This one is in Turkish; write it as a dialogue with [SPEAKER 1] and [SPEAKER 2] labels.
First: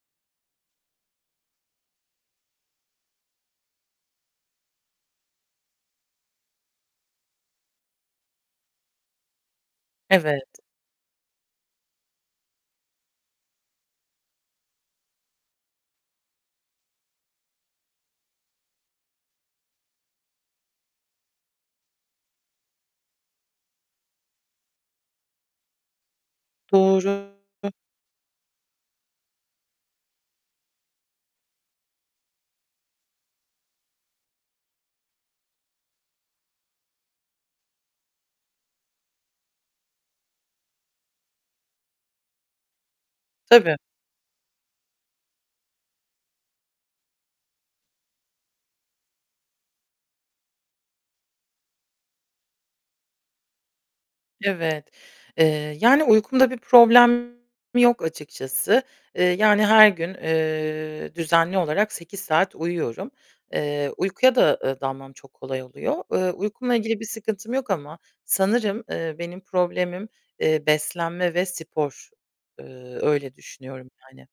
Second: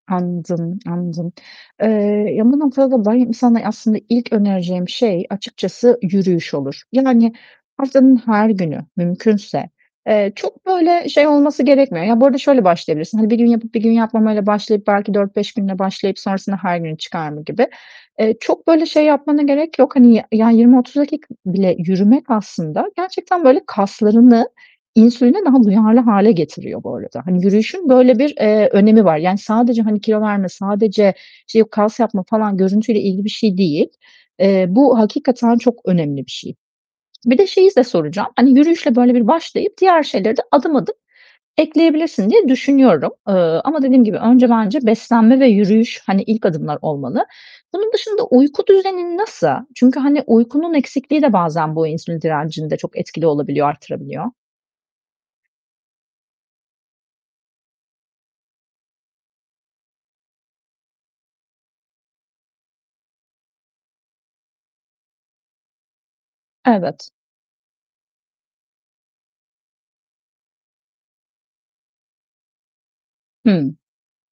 [SPEAKER 1] Anladım, anladım. Eee, ya bu noktada da benim sana aslında ilk önereceğim şey açıkçası yürüyüş olur. Yani haftanın her günü mümkünse. Eee,
[SPEAKER 2] Evet.
[SPEAKER 1] çok böyle şey olması gerekmiyor. Ya, bu arada şöyle başlayabilirsin: Hani, 1 gün yapıp 1 gün yapmamayla başlayıp, belki 4-5 günle başlayıp sonrasında her güne çıkarma gibi. Eee, çok böyle şey yapmana gerek yok. Hani, y ya 20-30 dakika bile yürümek aslında gerçekten böyle kaslarını insüline daha duyarlı hâle getiriyor bu
[SPEAKER 2] Doğru.
[SPEAKER 1] arada. Hani
[SPEAKER 2] Hı.
[SPEAKER 1] yürüyüşün böyle bir, eee, önemi var. Yani sadece hani kilo verme, sadece şey yok kas yapma falan görüntüyle ilgili bir şey değil. Eee, bu hakikaten çok önemli bir şey. Bir de şeyi de soracağım. Hani, yürüyüşle böyle bir başlayıp diğer şeyleri de adım adım ekleyebilirsin diye düşünüyorum. Eee,
[SPEAKER 2] Tabii.
[SPEAKER 1] ama dediğim gibi önce bence beslenme ve yürüyüş hani ilk adımlar olmalı. Bunun dışında uyku düzenin nasıl? Çünkü hani uykunun eksikliği de bazen bu insülin direncinde çok etkili olabiliyor, artırabiliyor.
[SPEAKER 2] Evet, eee, yani uykumda bir problem yok açıkçası. Eee, yani her gün, eee, düzenli olarak 8 saat uyuyorum. Eee, uykuya da, eee, dalmam çok kolay oluyor. Eee, uykumla ilgili bir
[SPEAKER 1] Evet.
[SPEAKER 2] sıkıntım yok ama sanırım, eee, benim problemim, eee, beslenme ve spor. Eee, öyle
[SPEAKER 1] Hımm.
[SPEAKER 2] düşünüyorum yani.